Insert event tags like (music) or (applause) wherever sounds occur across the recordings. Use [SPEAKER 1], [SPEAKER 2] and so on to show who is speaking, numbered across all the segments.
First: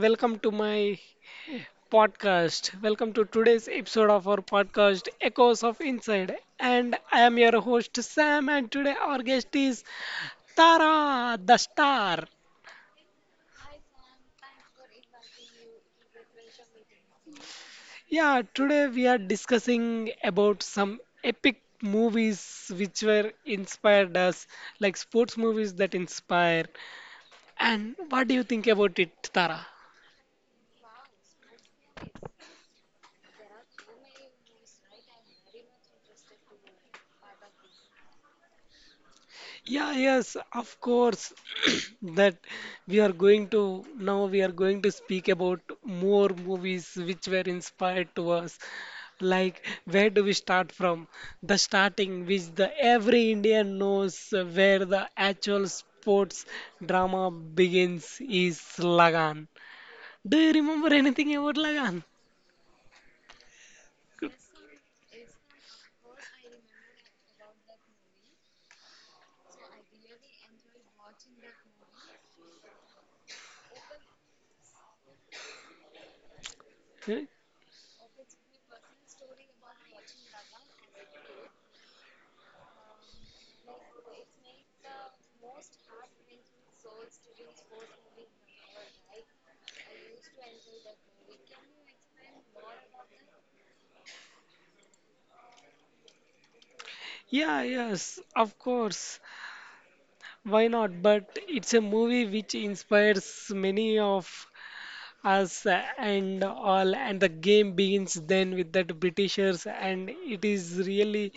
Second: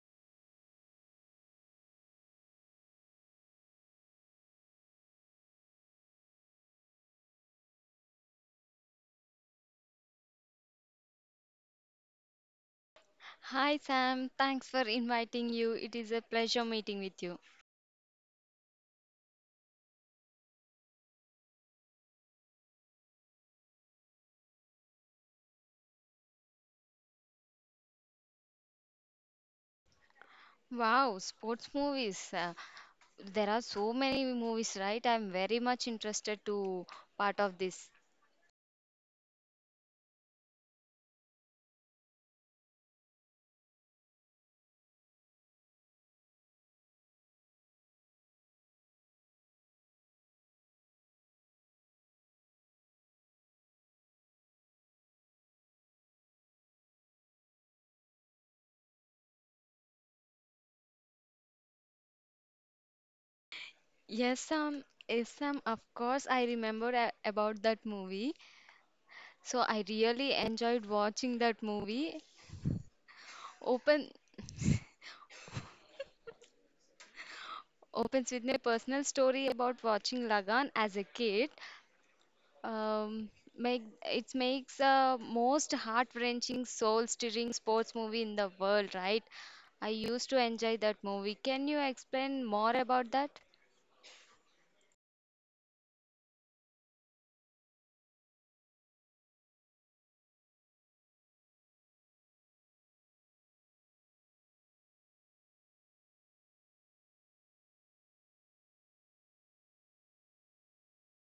[SPEAKER 1] welcome to my podcast. Welcome to today's episode of our podcast Echoes of Inside. And I am your host Sam, and today our guest is Tara the Star.
[SPEAKER 2] Hi Sam, thanks for inviting you. It is a pleasure meeting with you.
[SPEAKER 1] Yeah, today we are discussing about some epic movies which were inspired us, like sports movies that inspire. And what do you think about it, Tara?
[SPEAKER 2] Wow, sports movies. There are so many movies, right? I'm very much interested to part of this.
[SPEAKER 1] Yeah, yes, of course. (clears throat) That we are going to Now we are going to speak about more movies which were inspired to us. Like, where do we start from? The starting, which the every Indian knows, where the actual sports drama begins is Lagan. Do you remember anything about Lagan?
[SPEAKER 2] Yes, Sam.
[SPEAKER 1] (laughs)
[SPEAKER 2] Yes, Sam. Of course, I remember about that movie. So I really enjoyed watching that movie. Open (laughs) opens with my personal story about watching Lagan as a kid. um, make It makes the most heart-wrenching, soul-stirring sports movie in the world, right? I used to enjoy that movie. Can you explain more about that?
[SPEAKER 1] Yeah, yes, of course. Why not? But it's a movie which inspires many of us and all, and the game begins then with that Britishers, and it is really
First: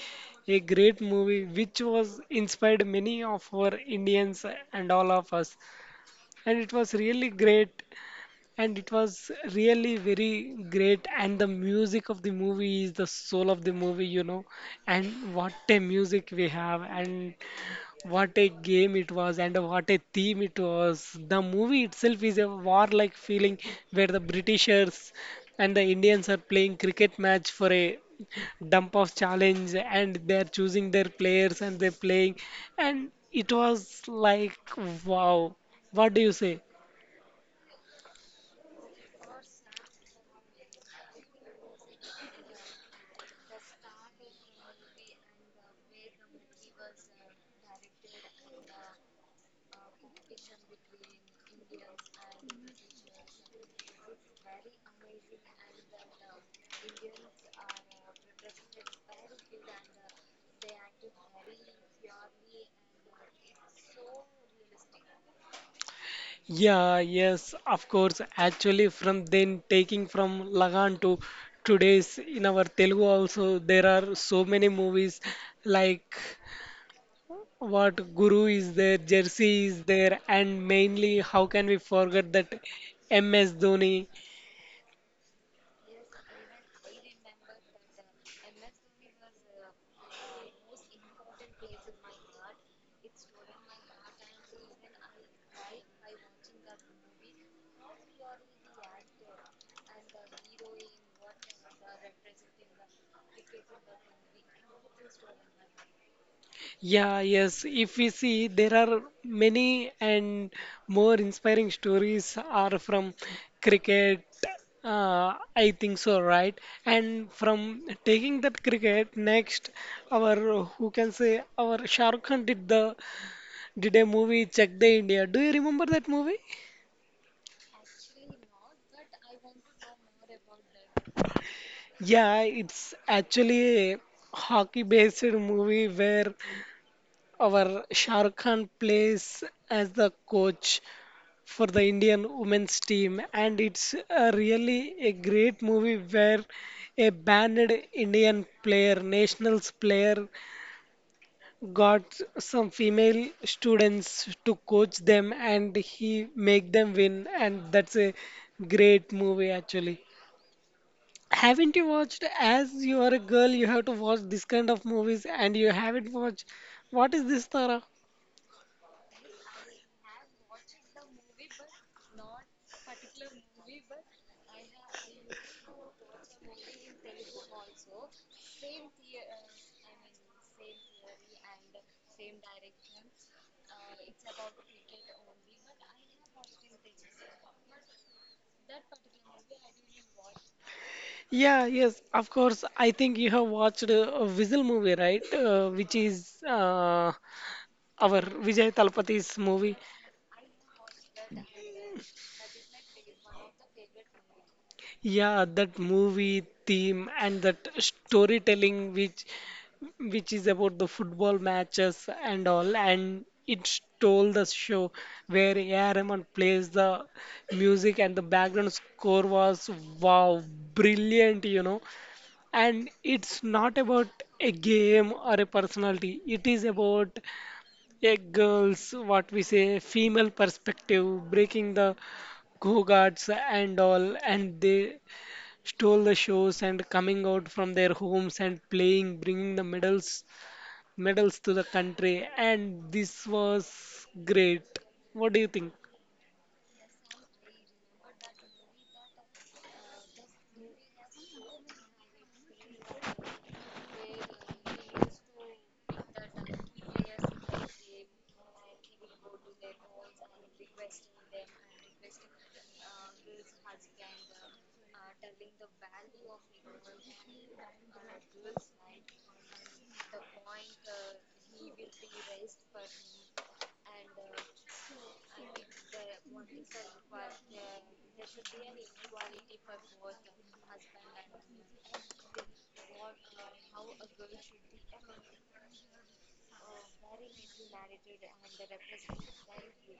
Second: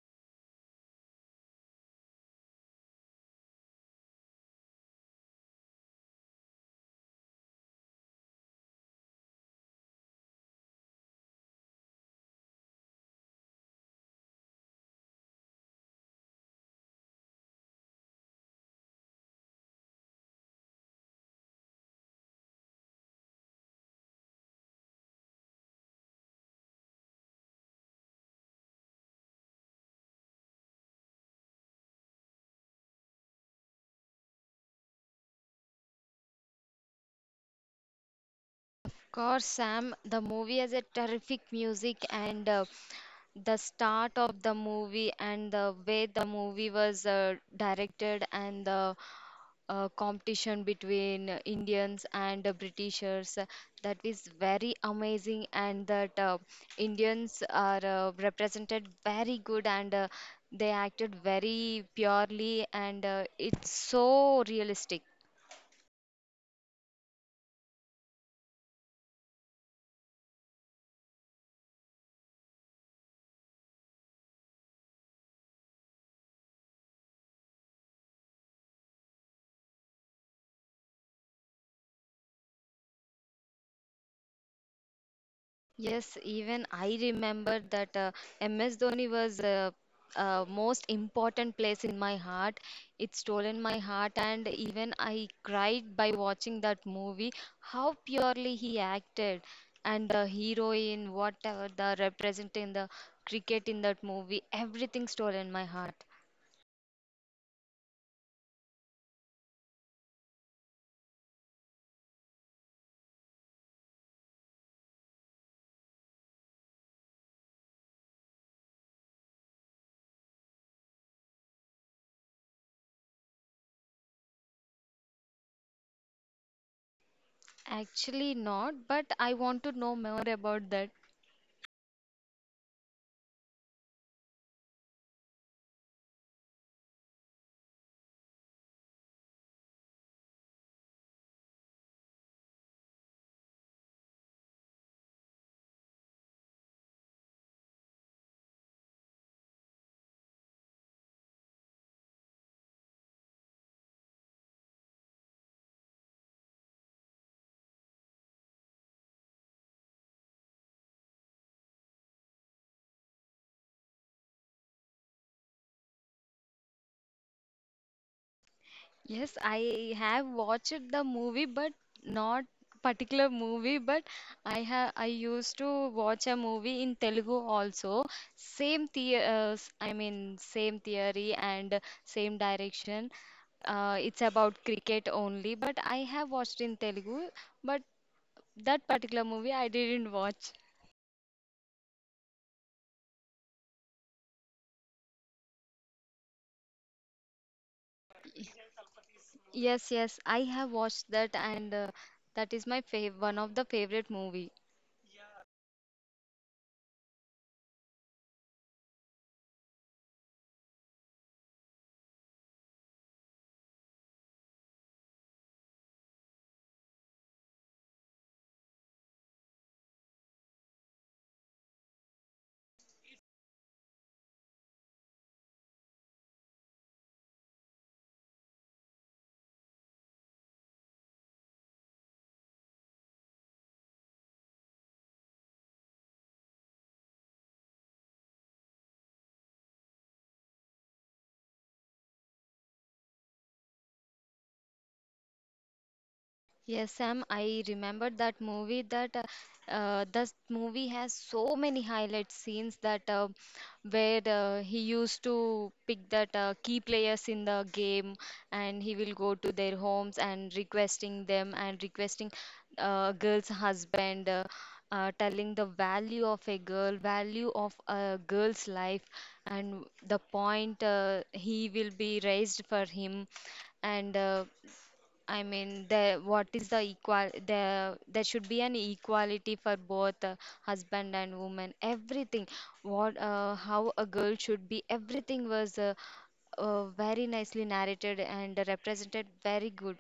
[SPEAKER 1] a great movie which was inspired many of our Indians and all of us, and it was really great, and it was really very great, and the music of the movie is the soul of the movie, you know, and what a music we have, and what a game it was, and what a theme it was. The movie itself is a warlike feeling where the Britishers and the Indians are playing cricket match for a dump of challenge, and they are choosing their players and they're playing. And it was like, wow, what do you say?
[SPEAKER 2] Of course, Sam. The movie has a terrific music, and the start of the movie, and the way the movie was directed, and the competition between Indians and Britishers. That is very amazing, and that Indians are represented very good and they acted very purely, and it's so realistic.
[SPEAKER 1] Yeah, yes, of course. Actually, from then taking from Lagan to today's in our Telugu also, there are so many movies like. What Guru is there, Jersey is there, and mainly how can we forget that MS Dhoni?
[SPEAKER 2] Yes, even I remember that MS Dhoni was most important place in my heart. It stolen my heart, and even I cried by watching that movie. How purely he acted, and the heroine, whatever the representing the cricket in that movie, everything stolen my heart.
[SPEAKER 1] Yeah, yes, if we see, there are many and more inspiring stories are from cricket. I think so, right? And from taking that cricket, next, our who can say our Shahrukh Khan did a movie Check the India. Do you remember that movie?
[SPEAKER 2] Actually, not, but I want to know more about that.
[SPEAKER 1] Yeah, it's actually a hockey-based movie where our Shah Rukh Khan plays as the coach for the Indian women's team, and it's really a great movie where a banned Indian player, nationals player, got some female students to coach them, and he make them win, and that's a great movie actually. Haven't you watched? As you are a girl, you have to watch this kind of movies, and you haven't watched. What is this, Tara?
[SPEAKER 2] Yes, I have watched the movie, but not particular movie. But I used to watch a movie in Telugu also. I mean same theory and same direction. It's about cricket only. But I have watched in Telugu. But that particular movie I didn't watch.
[SPEAKER 1] Yeah, yes, of course. I think you have watched a Visual movie, right? Which is our Vijay Talapati's movie.
[SPEAKER 2] Yes, yes, I have watched that, and that is my fav one of the favorite movie.
[SPEAKER 1] Yeah, that movie theme and that storytelling which is about the football matches and all, and it stole the show where A.R. Rahman plays the music and the background score was wow, brilliant, you know. And it's not about a game or a personality, it is about a girl's, what we say, female perspective, breaking the go guards and all, and they stole the shows and coming out from their homes and playing, bringing the medals to the country, and this was great. What do you think?
[SPEAKER 2] Yes, Sam, I remember that movie. That This movie has so many highlight scenes that where he used to pick that key players in the game, and he will go to their homes and requesting girl's husband, telling the value of a girl, value of a girl's life, and the point he will be raised for him, and. I mean, the what is the equal? The there should be an equality for both husband and woman. Everything, what, how a girl should be, everything was very nicely narrated and represented very good.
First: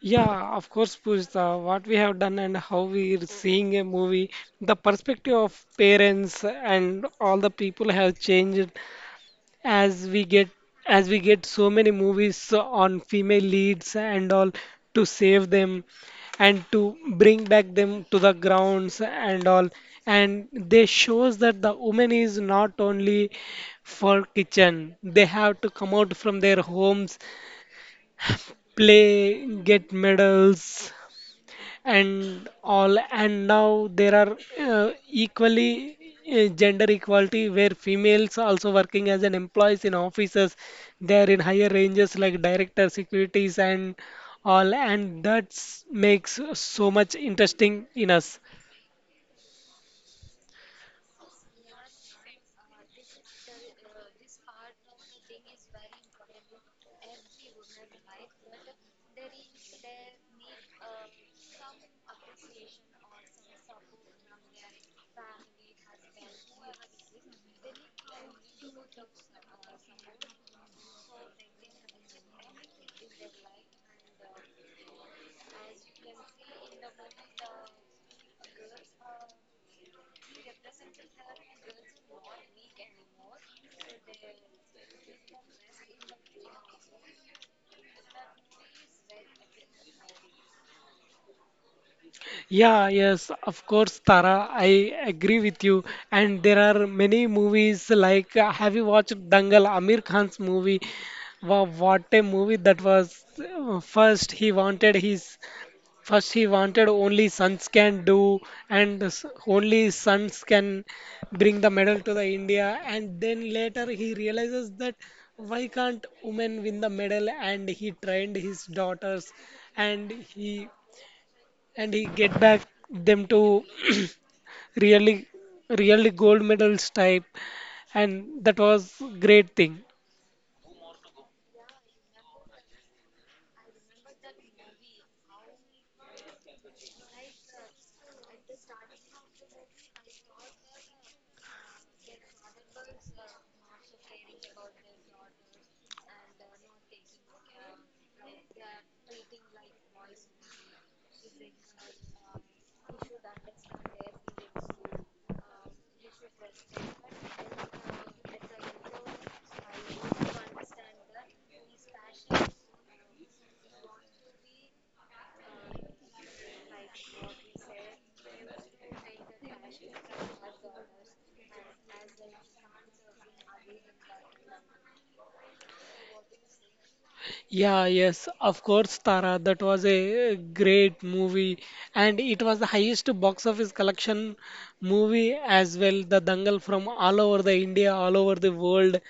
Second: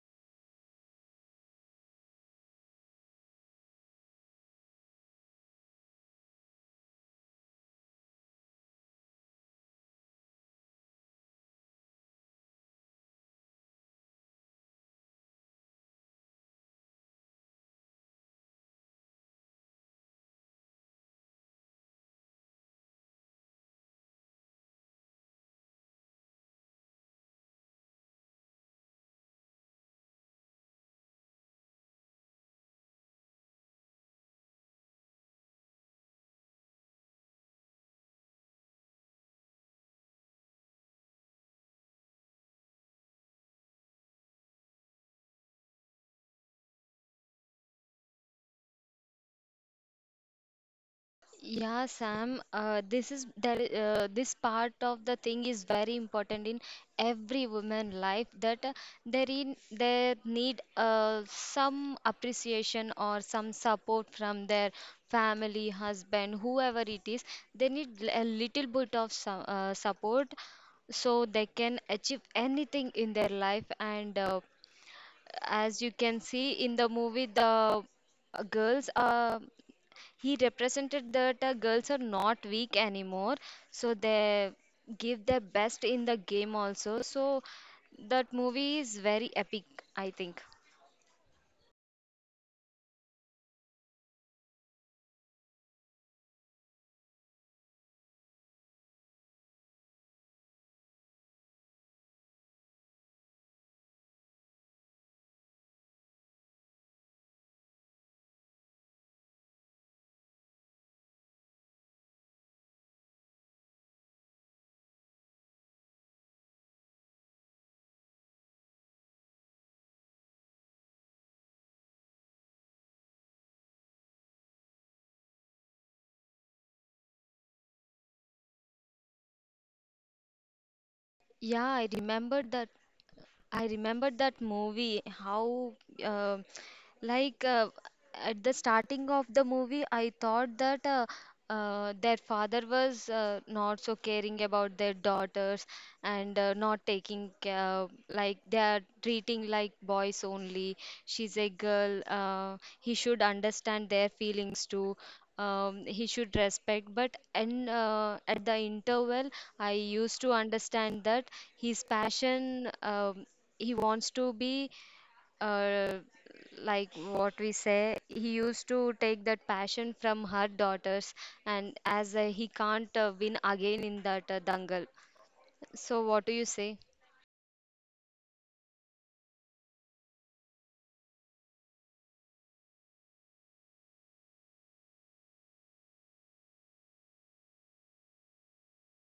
[SPEAKER 1] Yeah, of course, Pooja. What we have done and how we are seeing a movie, the perspective of parents and all the people have changed as we get as we get so many movies on female leads and all to save them and to bring back them to the grounds and all, and they shows that the woman is not only for kitchen, they have to come out from their homes, play, get medals and all. And now there are equally gender equality where females also working as an employees in offices, they are in higher ranges like director securities and all, and that makes so much interesting in us.
[SPEAKER 2] Yeah, Sam, this is there, this part of the thing is very important in every woman life that they in they need some appreciation or some support from their family, husband, whoever it is. They need a little bit of some, support so they can achieve anything in their life and as you can see in the movie the girls are he represented that girls are not weak anymore, so they give their best in the game also, so that movie is very epic, I think.
[SPEAKER 1] Yeah, yes, of course, Tara, I agree with you. And there are many movies like, have you watched Dangal, Amir Khan's movie? Wow, what a movie that was. First, he wanted only sons can do, and only sons can bring the medal to the India. And then later, he realizes that why can't women win the medal? And he trained his daughters, and he get back them to (clears throat) really really gold medals type, and that was great thing.
[SPEAKER 2] Yeah, I remembered that. I remembered that movie how uh, Like uh, at the starting of the movie, I thought that their father was not so caring about their daughters and not taking care, like they are treating like boys only. She's a girl. He should understand their feelings too. He should respect. But and At the interval, I used to understand that his passion. He wants to be uh, like what we say he used to take that passion from her daughters, and as he can't win again in that dangal, so what do you say?
[SPEAKER 1] Yeah, yes, of course, Tara. That was a great movie, and it was the highest box office collection movie as well. The Dangal from all over the India, all over the world.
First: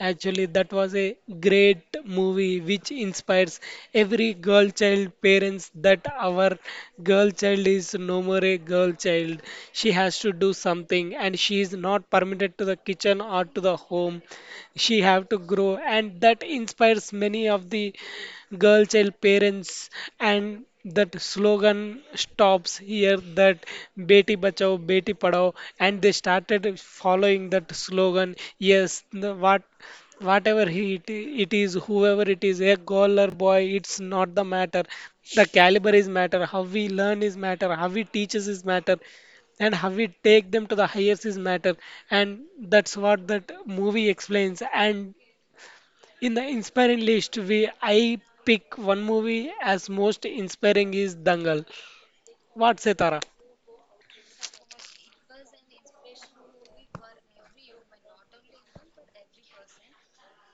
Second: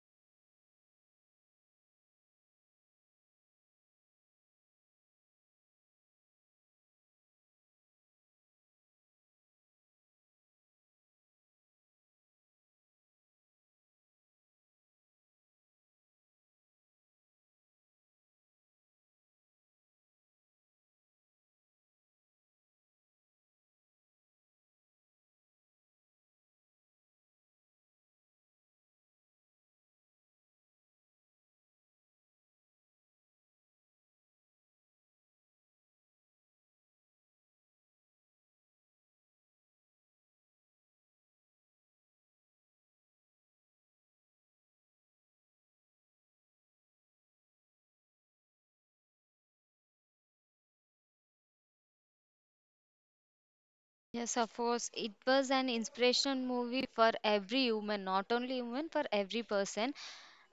[SPEAKER 1] Actually, that was a great movie which inspires every girl child parents that our girl child is no more a girl child. She has to do something, and she is not permitted to the kitchen or to the home, she have to grow, and that inspires many of the girl child parents. And that slogan stops here, that beti bachao beti padhao, and they started following that slogan. Yes, the, what whatever he it, it is whoever it is, a girl or boy, it's not the matter. The caliber is matter, how we learn is matter, how we teaches is matter, and how we take them to the highest is matter. And that's what that movie explains. And in the inspiring list, we I pick one movie as most inspiring is Dangal. What say, Tara?
[SPEAKER 2] Yes, of course, it was an inspirational movie for every human, not only human, for every person.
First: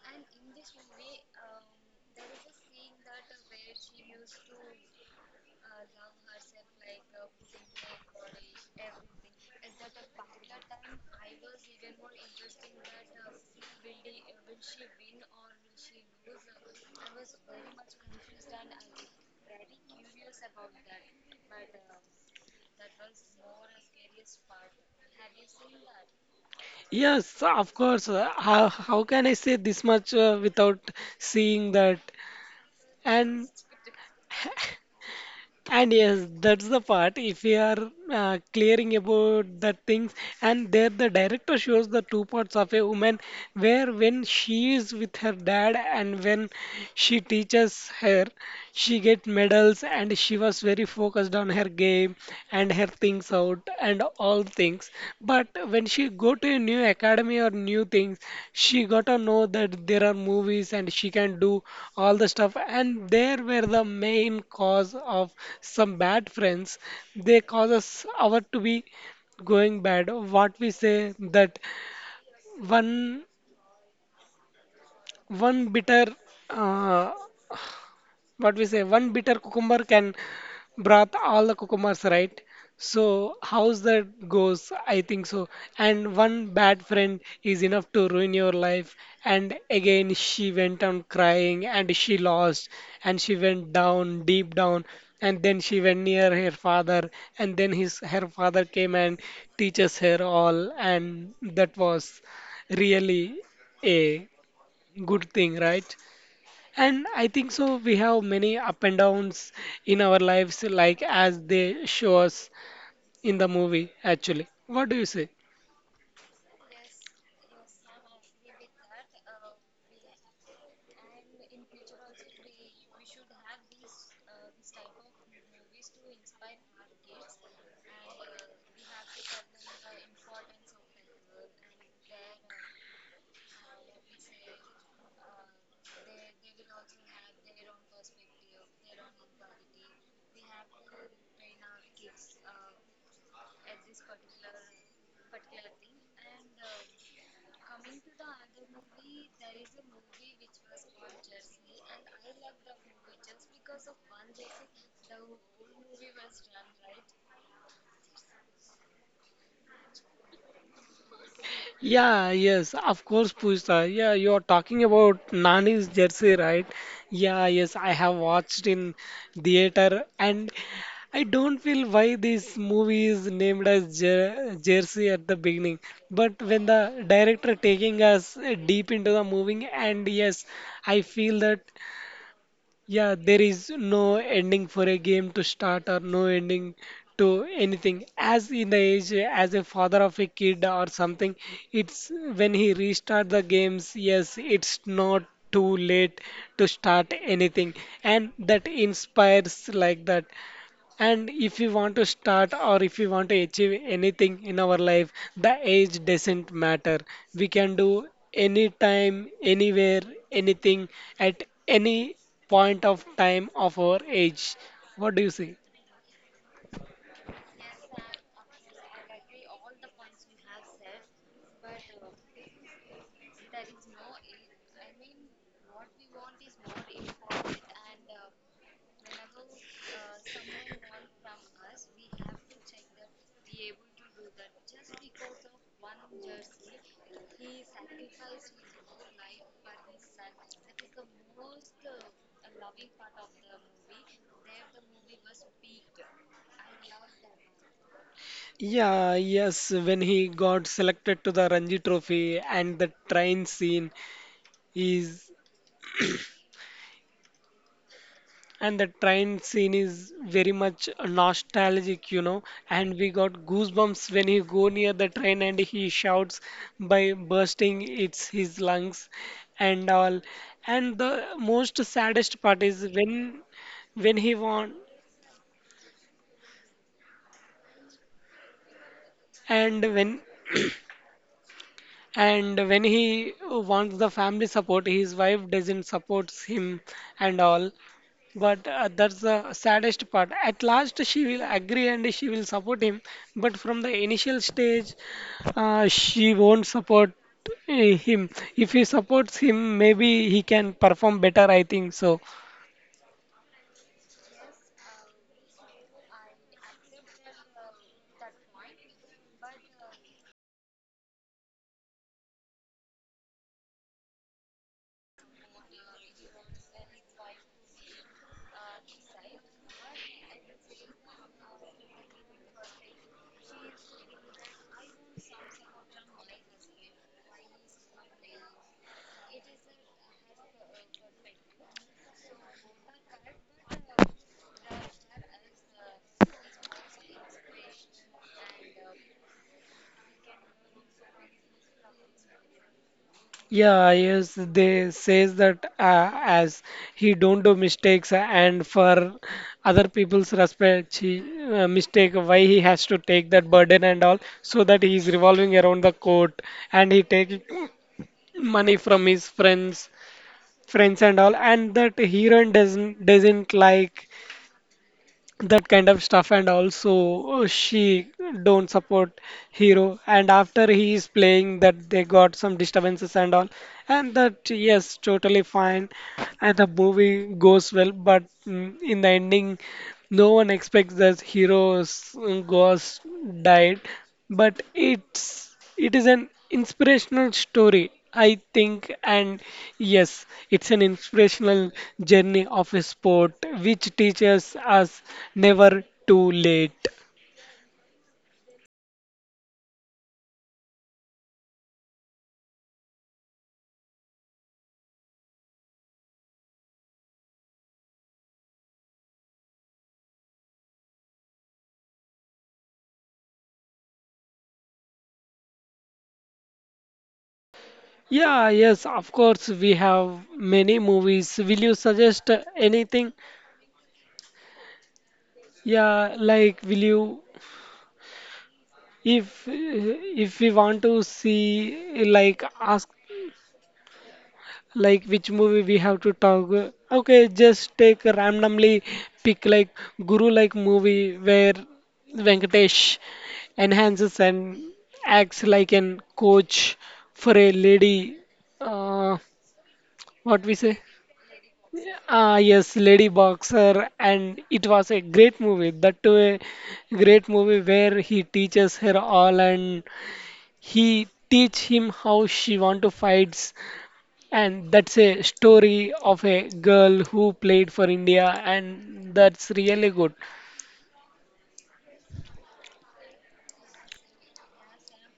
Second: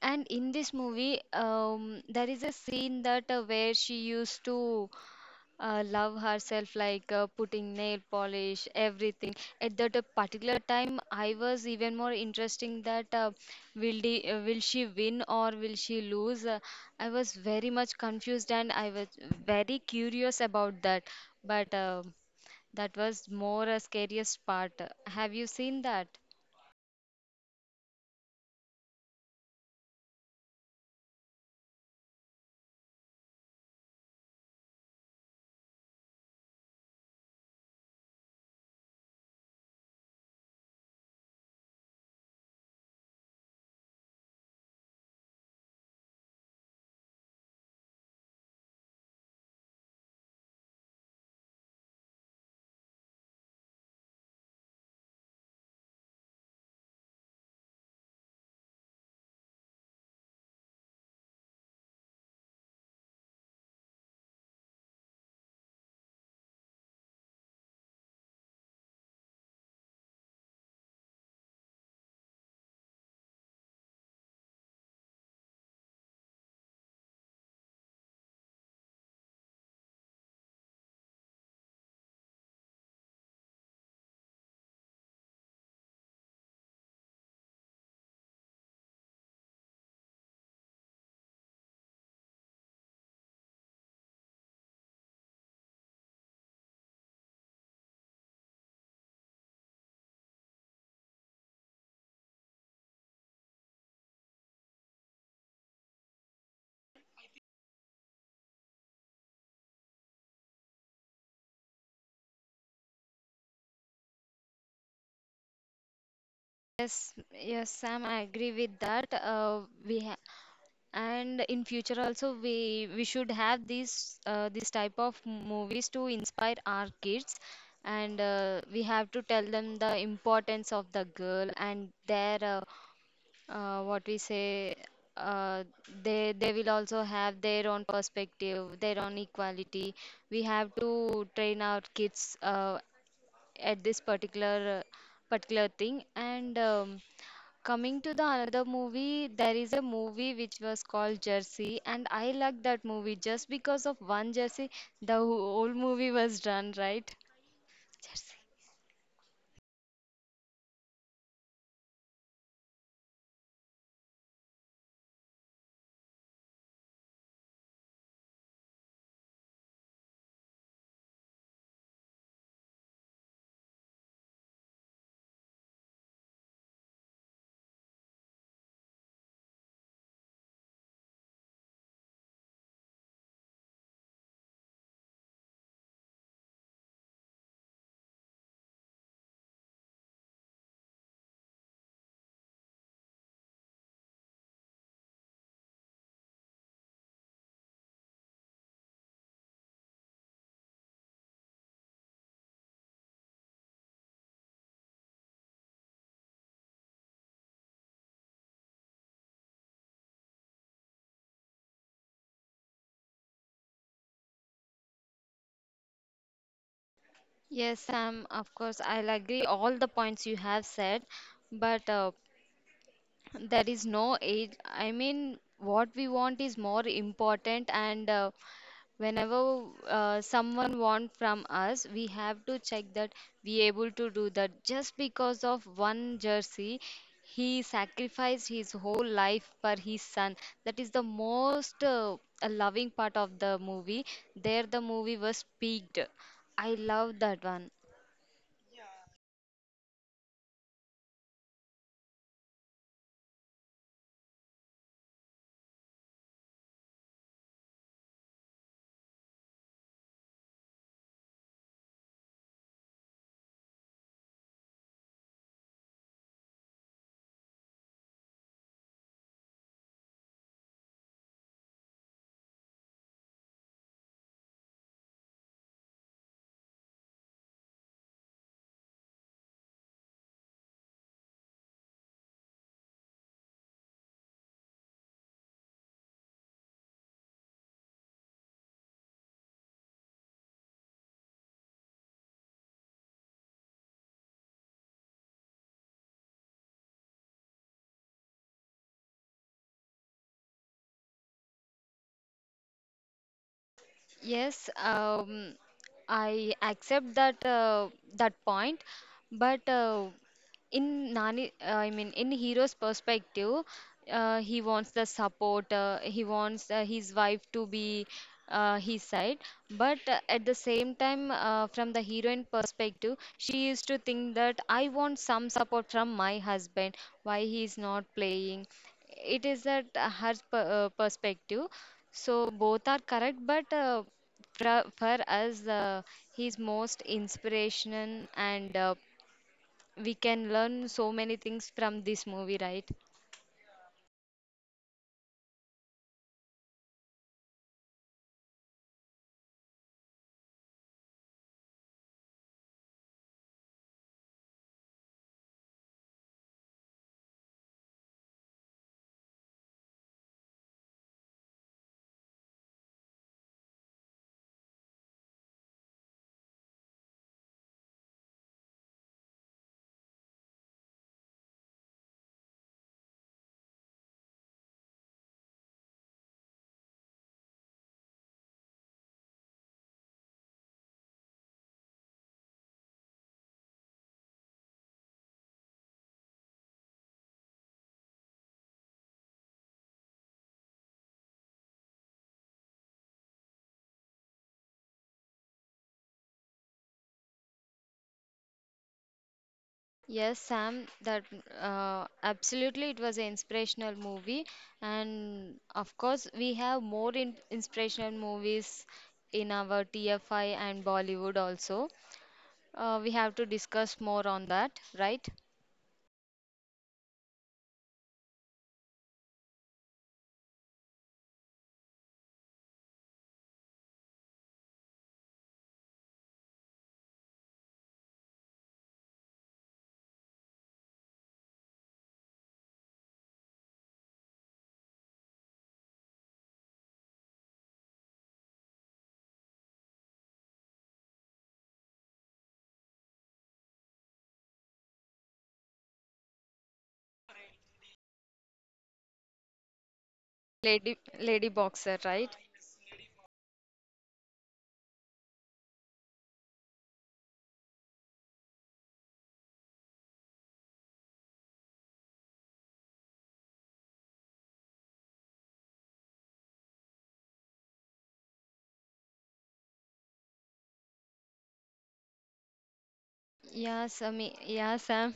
[SPEAKER 2] And in this movie, there is a scene that where she used to love herself, like putting nail polish, everything. At that particular time, I was even more interesting will she win or will she lose? I was very much confused, and I was very curious about that. But that was more a scariest part. Have you seen that?
[SPEAKER 1] Yes, of course. How can I say this much without seeing that? And (laughs) and yes, that's the part. If we are clearing about the things, and there the director shows the two parts of a woman, where when she is with her dad and when she teaches her, she get medals and she was very focused on her game and her things out and all things. But when she go to a new academy or new things, she got to know that there are movies and she can do all the stuff. And there were the main cause of some bad friends. They cause us our to be going bad. What we say that one one bitter uh, what we say one bitter cucumber can brought all the cucumbers, right? So how's that goes, I think so. And one bad friend is enough to ruin your life. And again she went on crying and she lost, and she went down, deep down. And then she went near her father, and then his her father came and teaches her all, and that was really a good thing, right? And I think so, we have many up and downs in our lives, like as they show us in the movie, actually. What do you say?
[SPEAKER 2] Yes, yes, Sam, I agree with that. We And in future also, we should have these this type of movies to inspire our kids, and we have to tell them the importance of the girl and their what we say uh, they will also have their own perspective, their own equality. We have to train our kids at this particular thing. And coming to the another movie, there is a movie which was called Jersey, and I like that movie just because of one Jersey, the whole movie was done, right? Jersey.
[SPEAKER 1] Yeah, yes, of course, Pooja. Yeah, you're talking about Nani's Jersey, right? Yeah, yes, I have watched in theater, and I don't feel why this movie is named as Jersey at the beginning. But when the director taking us deep into the movie, and yes, I feel that. Yeah, there is no ending for a game to start or no ending to anything. As in the age, as a father of a kid or something, it's when he restart the games, yes, it's not too late to start anything. And that inspires like that. And if we want to start or if we want to achieve anything in our life, the age doesn't matter. We can do anytime, anywhere, anything at any point of time of our age. What do you say?
[SPEAKER 2] Yes, Sam, of course, I'll agree all the points you have said, but there is no age. I mean, what we want is more important, and whenever someone want from us, we have to check that we able to do that. Just because of one jersey, he sacrificed his whole life for his son. That is the most a loving part of the movie. There the movie was peaked. I love that one.
[SPEAKER 1] Yeah, yes, when he got selected to the Ranji Trophy, is and the train scene is very much nostalgic, you know. And we got goosebumps when he go near the train and he shouts by bursting its his lungs and all. And the most saddest part is when he won, and when (clears throat) and when he wants the family support, his wife doesn't supports him and all. But that's the saddest part. At last, she will agree and she will support him. But from the initial stage, she won't support him. If he supports him, maybe he can perform better, I think so.
[SPEAKER 2] Yes, I accept that point, but in Nani, I mean, in hero's perspective, he wants the support. He wants his wife to be his side, but at the same time, from the heroine perspective, she used to think that I want some support from my husband, why he is not playing. It is that her per perspective. So both are correct, but for us, he's most inspirational, and we can learn so many things from this movie, right?
[SPEAKER 1] Yeah, yes, they says that as he don't do mistakes and for other people's respect, mistake, why he has to take that burden and all, so that he is revolving around the court and he take money from his friends and all, and that Hiran doesn't like that kind of stuff, and also she don't support Hero. And after he is playing, that they got some disturbances and all, and that yes, totally fine, and the movie goes well. But mm, in the ending, no one expects that hero's mm, ghost died. But it is an inspirational story, I think, and yes, it's an inspirational journey of a sport which teaches us never too late.
[SPEAKER 2] Yes, Sam, that absolutely it was an inspirational movie, and of course, we have more in inspirational movies in our TFI and Bollywood also. We have to discuss more on that, right?
[SPEAKER 1] Yeah, yes, of course, we have many movies. Will you suggest anything? Yeah, like, will you? If we want to see like ask like which movie we have to talk, okay, just take randomly pick like Guru like movie where Venkatesh enhances and acts like an coach for a lady. Uh, what we say?
[SPEAKER 2] Lady Boxer,
[SPEAKER 1] Ah,
[SPEAKER 2] right?
[SPEAKER 1] yes, Lady Boxer, and it was a great movie. That too, a great movie where he teaches her all and he teach him how she want to fights, and that's a story of a girl who played for India, and that's really good.
[SPEAKER 2] Yeah, Sam. Yeah, Sam.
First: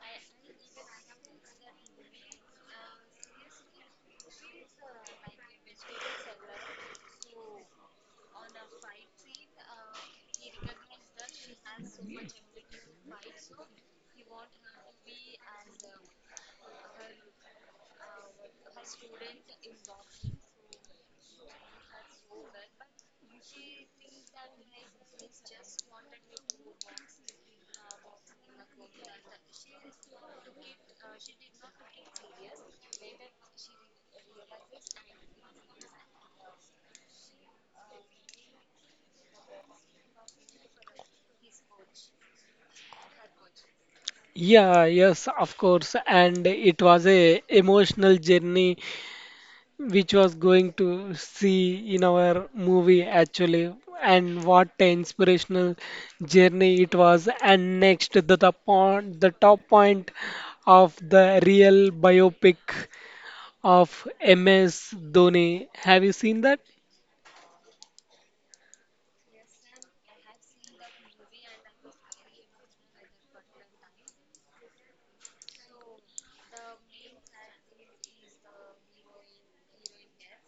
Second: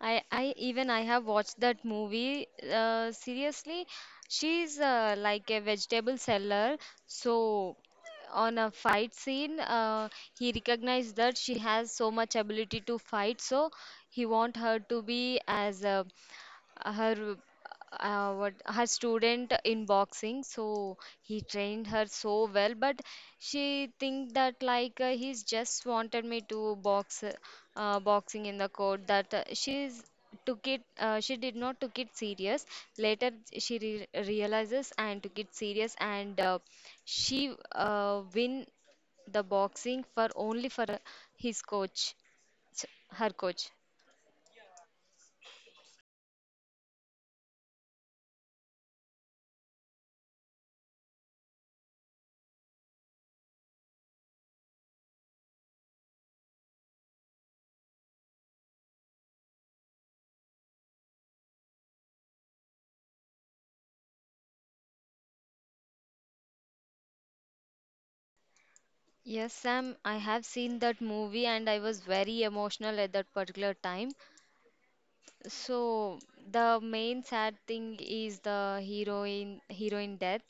[SPEAKER 2] I Even I have watched that movie. Seriously, she's like a vegetable seller. So on a fight scene, he recognized that she has so much ability to fight. So he want her to be as a her what her student in boxing. So he trained her so well, but she think that like he's just wanted me to boxing in the court, that she's took it, she did not took it serious. Later she realizes and took it serious, and she win the boxing for only for his coach s- her coach.
[SPEAKER 1] Yeah, yes, of course. And it was a emotional journey which was going to see in our movie actually. And what an inspirational journey it was. And next the top point of the real biopic of MS Dhoni. Have you seen that?
[SPEAKER 2] Yes, Sam, I have seen that movie and I was very emotional at that particular time. So the main sad thing is the heroine death.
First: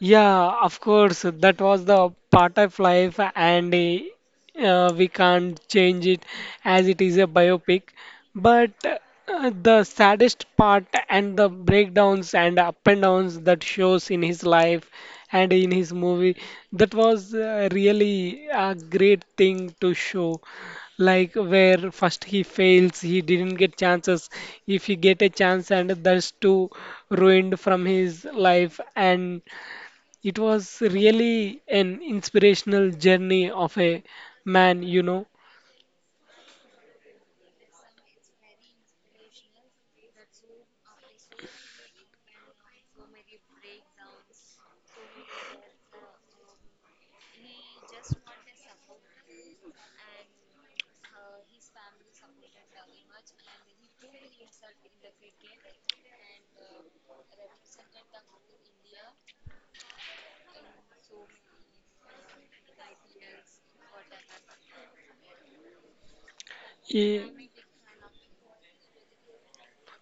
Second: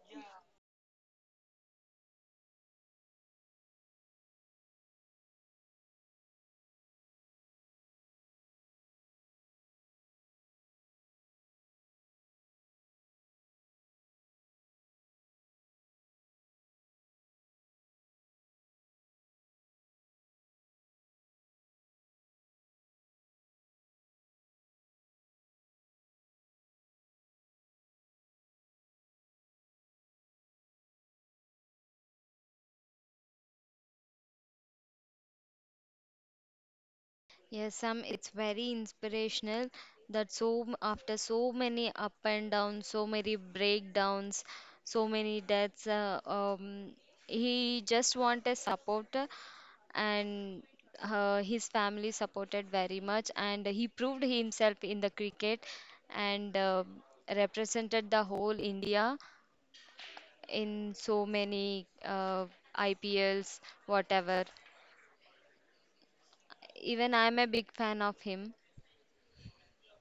[SPEAKER 1] Yeah, of course, that was the part of life, and we can't change it as it is a biopic. But the saddest part and the breakdowns and up and downs that shows in his life and in his movie, that was really a great thing to show. Like where first he fails, he didn't get chances. If he get a chance, and that's too ruined from his life, and it was really an inspirational journey of a man,
[SPEAKER 2] Yes, Sam, it's very inspirational that so after so many up and downs, so many breakdowns, so many deaths, he just want a supporter, and his family supported very much, and he proved himself in the cricket, and represented the whole India in so many IPLs, whatever. Even I'm a
[SPEAKER 1] He-
[SPEAKER 2] big fan of him.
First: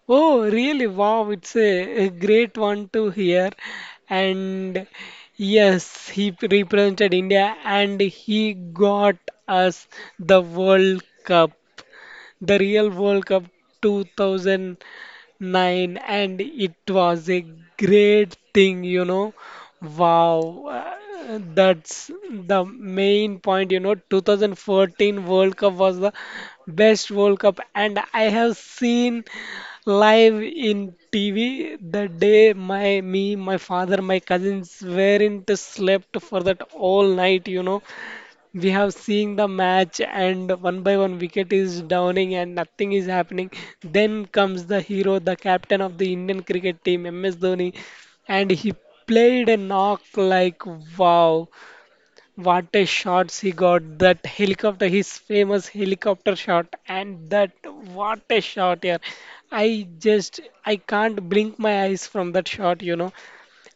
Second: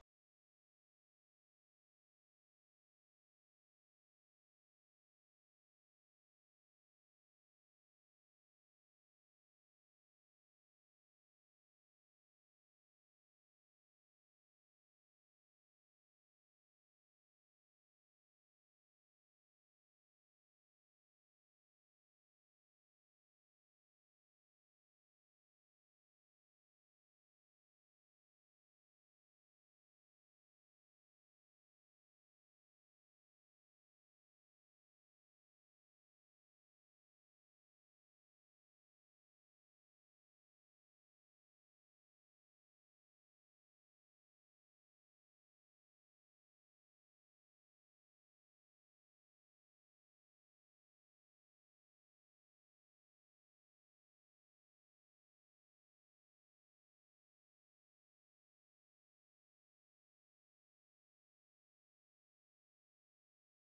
[SPEAKER 1] Oh, really? Wow, it's a great one to hear. And yes, he represented India, and he got us the World Cup, the real World Cup 2000 nine, and it was a great thing, you know. Wow, that's the main point, you know. 2014 World Cup was the best World Cup, and I have seen live in TV the day my father, my cousins weren't slept for that all night, you know, we have seen the match and one by one wicket is downing and nothing is happening. Then comes the hero, the captain of the Indian cricket team, MS Dhoni, and he played a knock like wow, what a shot he got! That helicopter, his famous helicopter shot, and that what a shot here! I just I can't blink my eyes from that shot, you know.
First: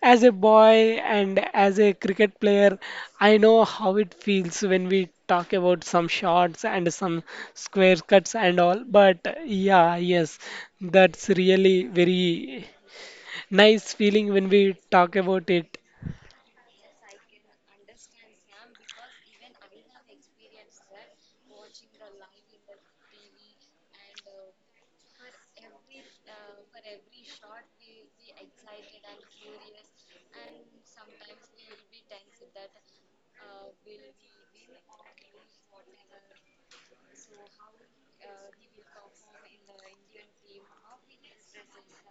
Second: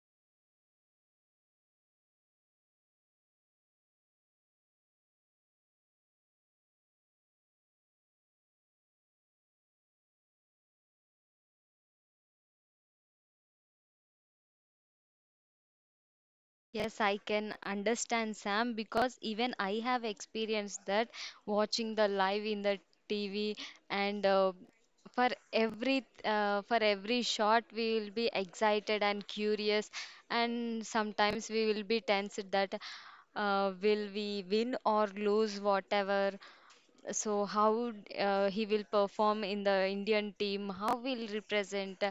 [SPEAKER 1] As a boy and as a cricket player, I know how it feels when we talk about some shots and some square cuts and all. But yeah, yes, that's really very nice feeling when we talk about it.
[SPEAKER 2] Yes, I can understand, Sam, because even I have experienced that, watching the live in the TV. And for every shot we will be excited and curious, and sometimes we will be tense that will we win or lose, whatever. So how he will perform in the Indian team, how will represent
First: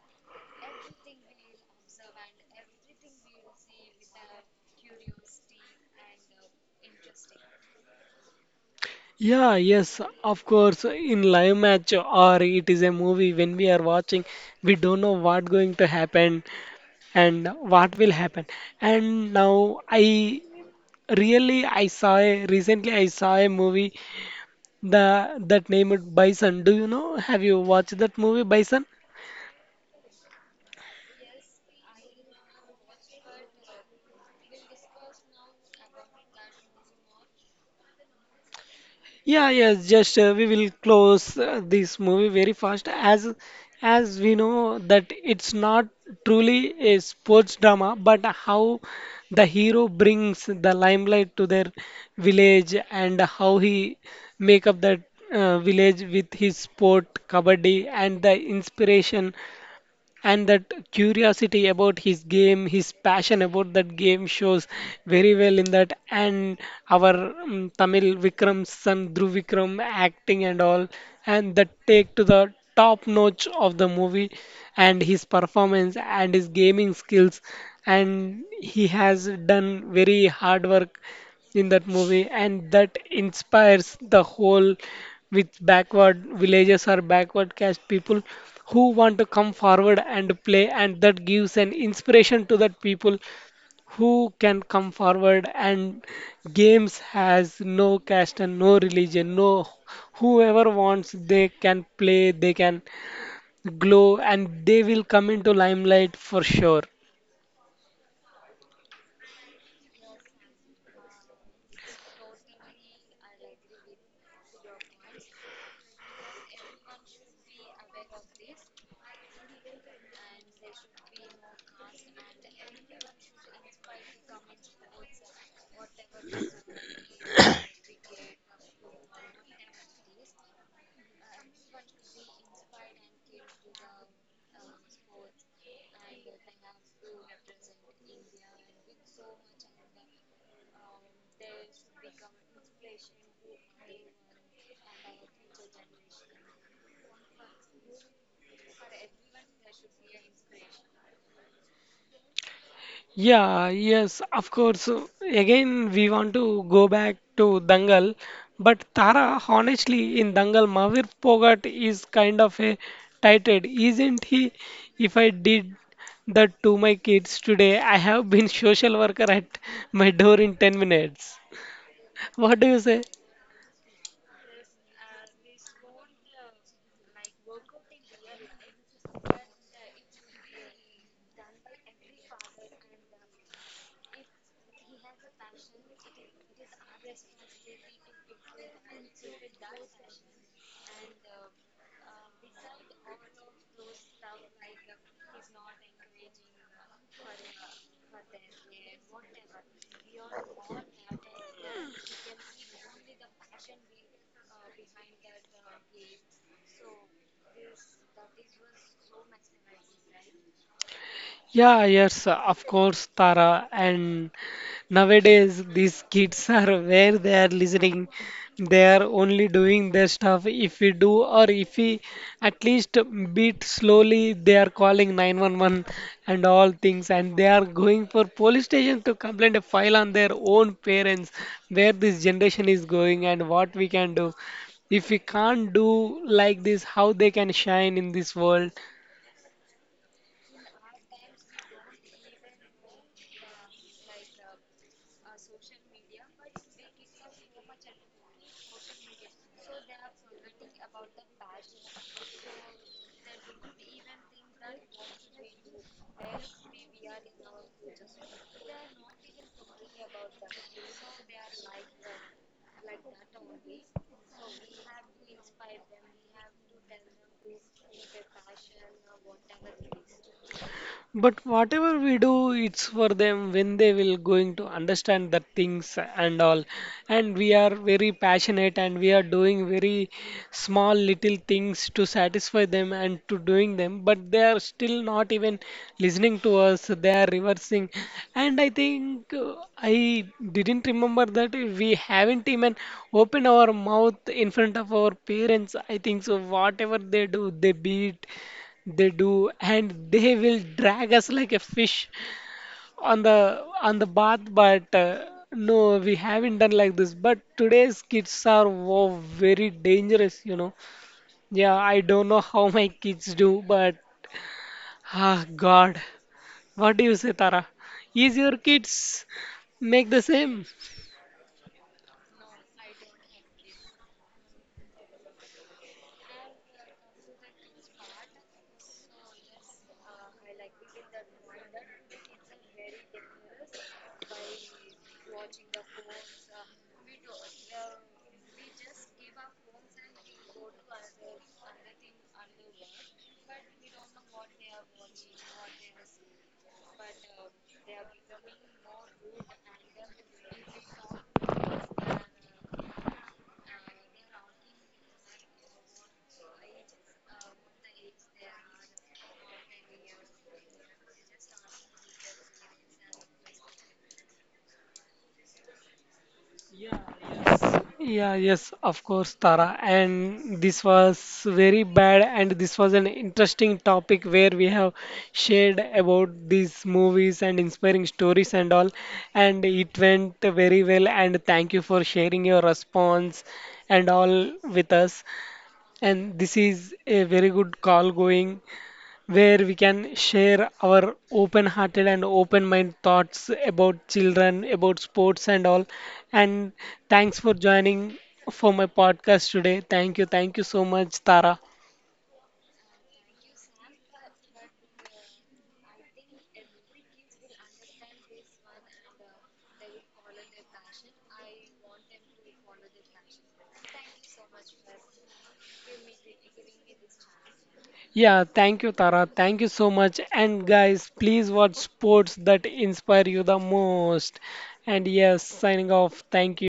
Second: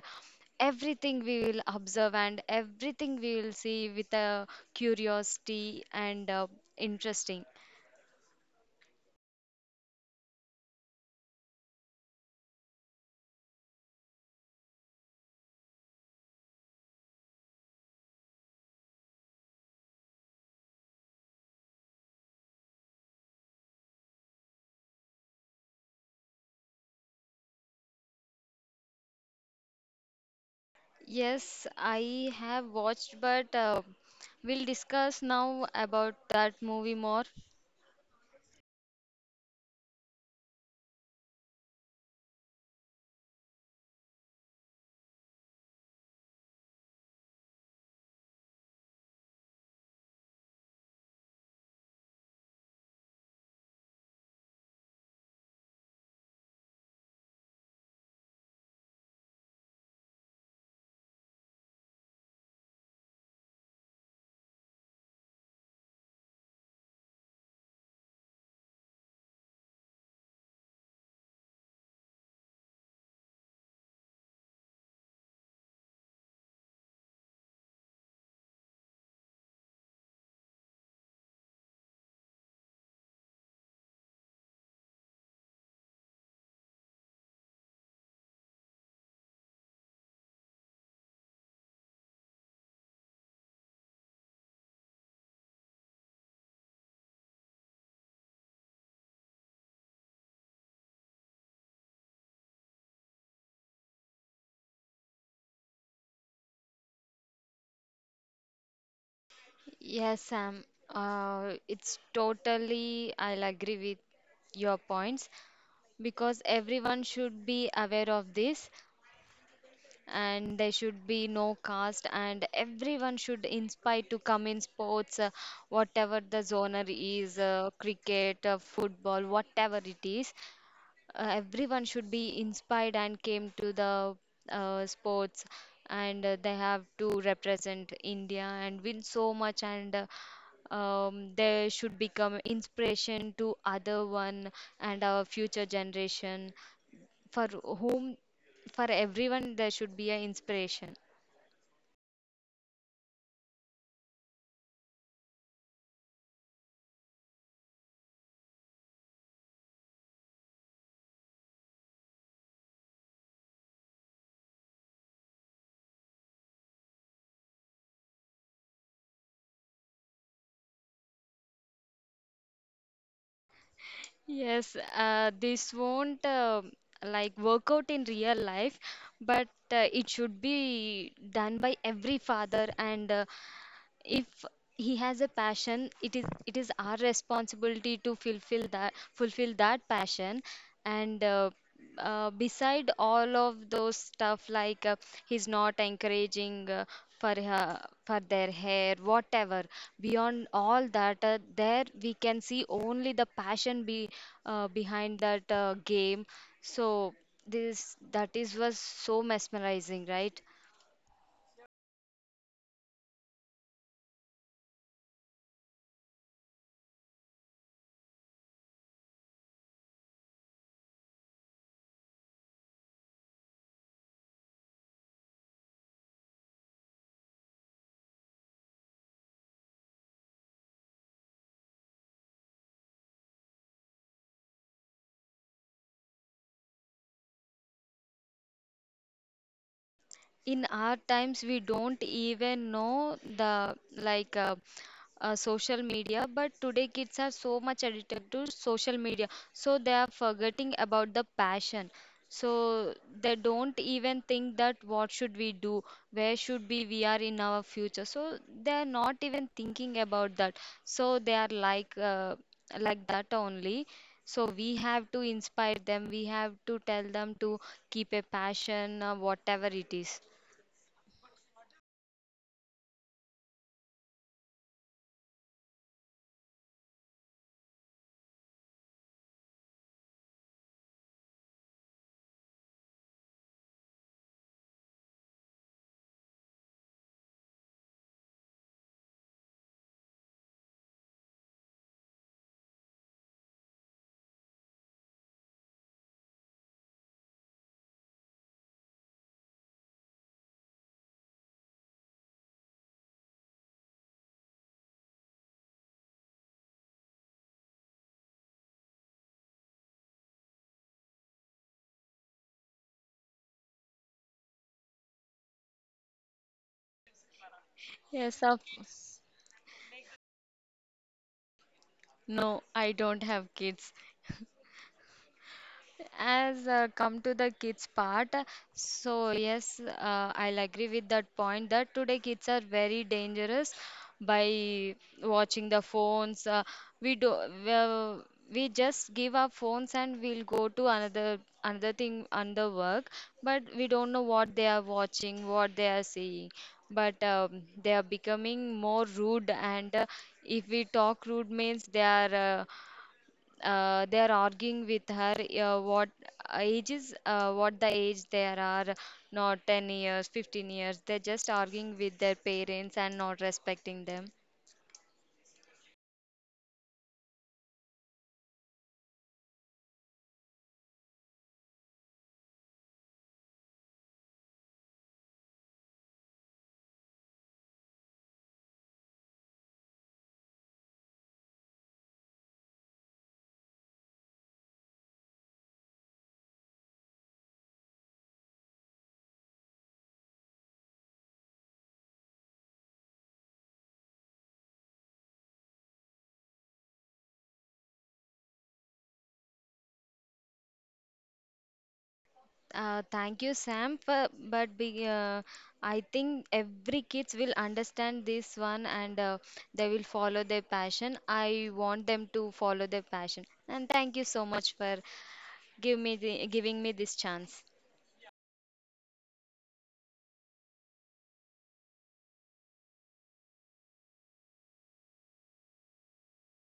[SPEAKER 2] everything. We will observe and everything we will see with a curiosity and interesting.
[SPEAKER 1] Yeah, yes, of course. In live match or it is a movie when we are watching, we don't know what going to happen and what will happen. And now I saw recently I saw a movie the that named Bison. Do you know? Have you watched that movie Bison?
[SPEAKER 2] Yes, I have watched, but we'll discuss now about that movie more.
[SPEAKER 1] Yeah, yes, just we will close this movie very fast as we know that it's not truly a sports drama, but how the hero brings the limelight to their village, and how he make up that village with his sport kabaddi, and the inspiration and that curiosity about his game, his passion about that game shows very well in that. And our Tamil Vikram's son Dhruv Vikram acting and all, and that take to the top notch of the movie, and his performance and his gaming skills, and he has done very hard work in that movie, and that inspires the whole with backward villages or backward caste people who want to come forward and play, and that gives an inspiration to that people who can come forward, and games has no caste and no religion, no, whoever wants they can play, they can glow, and they will come into limelight for sure.
[SPEAKER 2] Yes, Sam, it's totally I'll agree with your points, because everyone should be aware of this, and there should be no caste, and everyone should inspire to come in sports, whatever the zoner is, cricket, football, whatever it is. Uh, everyone should be inspired and came to the sports, and they have to represent India and win so much. And they should become inspiration to other one and our future generation, for whom, for everyone, there should be an inspiration.
[SPEAKER 1] Yeah, yes, of course. Again, we want to go back to Dangal, but Tara, honestly, in Dangal, Mahavir Pogat is kind of a titled, isn't he? If I did that to my kids today, I have been (laughs) social worker at my door in 10 minutes. What do you say?
[SPEAKER 2] Yes, this won't like work out in real life, but it should be done by every father. And if he has a passion, it is our responsibility to fulfill that passion. And beside all of those stuff, like he's not encouraging for their hair whatever. Beyond all that, there we can see only the passion be behind that game. So this that is was so mesmerizing, right?
[SPEAKER 1] Yeah, yes, of course, Tara. And nowadays, these kids (laughs) are where they are listening. They are only doing their stuff. If we do, or if we at least beat slowly, they are calling 911 and all things. And they are going for police station to complain a file on their own parents. Where this generation is going and what we can do if we can't do like this, how they can shine in this world?
[SPEAKER 2] In our times, we don't even know the like social media, but today kids are so much addicted to social media, so they are forgetting about the passion. So they don't even think that what should we do, where should be we are in our future. So they are not even thinking about that. So they are like that only. So we have to inspire them, we have to tell them to keep a passion, whatever it is.
[SPEAKER 1] But whatever we do, it's for them when they will going to understand the things and all. And we are very passionate and we are doing very small little things to satisfy them and to doing them. But they are still not even listening to us. They are reversing. And I think I didn't remember that we haven't even opened our mouth in front of our parents. I think so. Whatever they do, they beat, they do, and they will drag us like a fish on the bath. But no, we haven't done like this. But today's kids are wow, very dangerous, you know. Yeah, I don't know how my kids do, but ah, God, what do you say, Tara? Is
[SPEAKER 2] Yes,
[SPEAKER 1] your
[SPEAKER 2] of
[SPEAKER 1] kids make the same?
[SPEAKER 2] no, I don't have kids. As come to the kids part, so yes, I'll agree with that point that today kids are very dangerous by watching the phones. We do well, we just give our phones and we'll go to another thing, another work, but we don't know what they are watching, what they are seeing. But they are becoming more rude, and if we talk rude means they are. They are arguing with her what the age. There are not 10 years, 15 years, they're just arguing with their parents and not respecting them.
[SPEAKER 1] Yeah, yes, of course, Tara. And this was very bad, and this was an interesting topic where we have shared about these movies and inspiring stories and all. And it went very well. And thank you for sharing your response and all with us. And this is a very good call going where we can share our open hearted and open mind thoughts about children, about sports, and all. And thanks for joining for my podcast today. Thank you. Thank you so much, Tara.
[SPEAKER 2] Thank you, Sam, but be, uh, I think every kids will understand this one, and they will follow their passion. I want them to follow their passion, and thank you so much for giving me this chance.
[SPEAKER 1] Yeah, thank you, Tara. Thank you so much. And guys, please watch sports that inspire you the most. And yes, signing off. Thank you.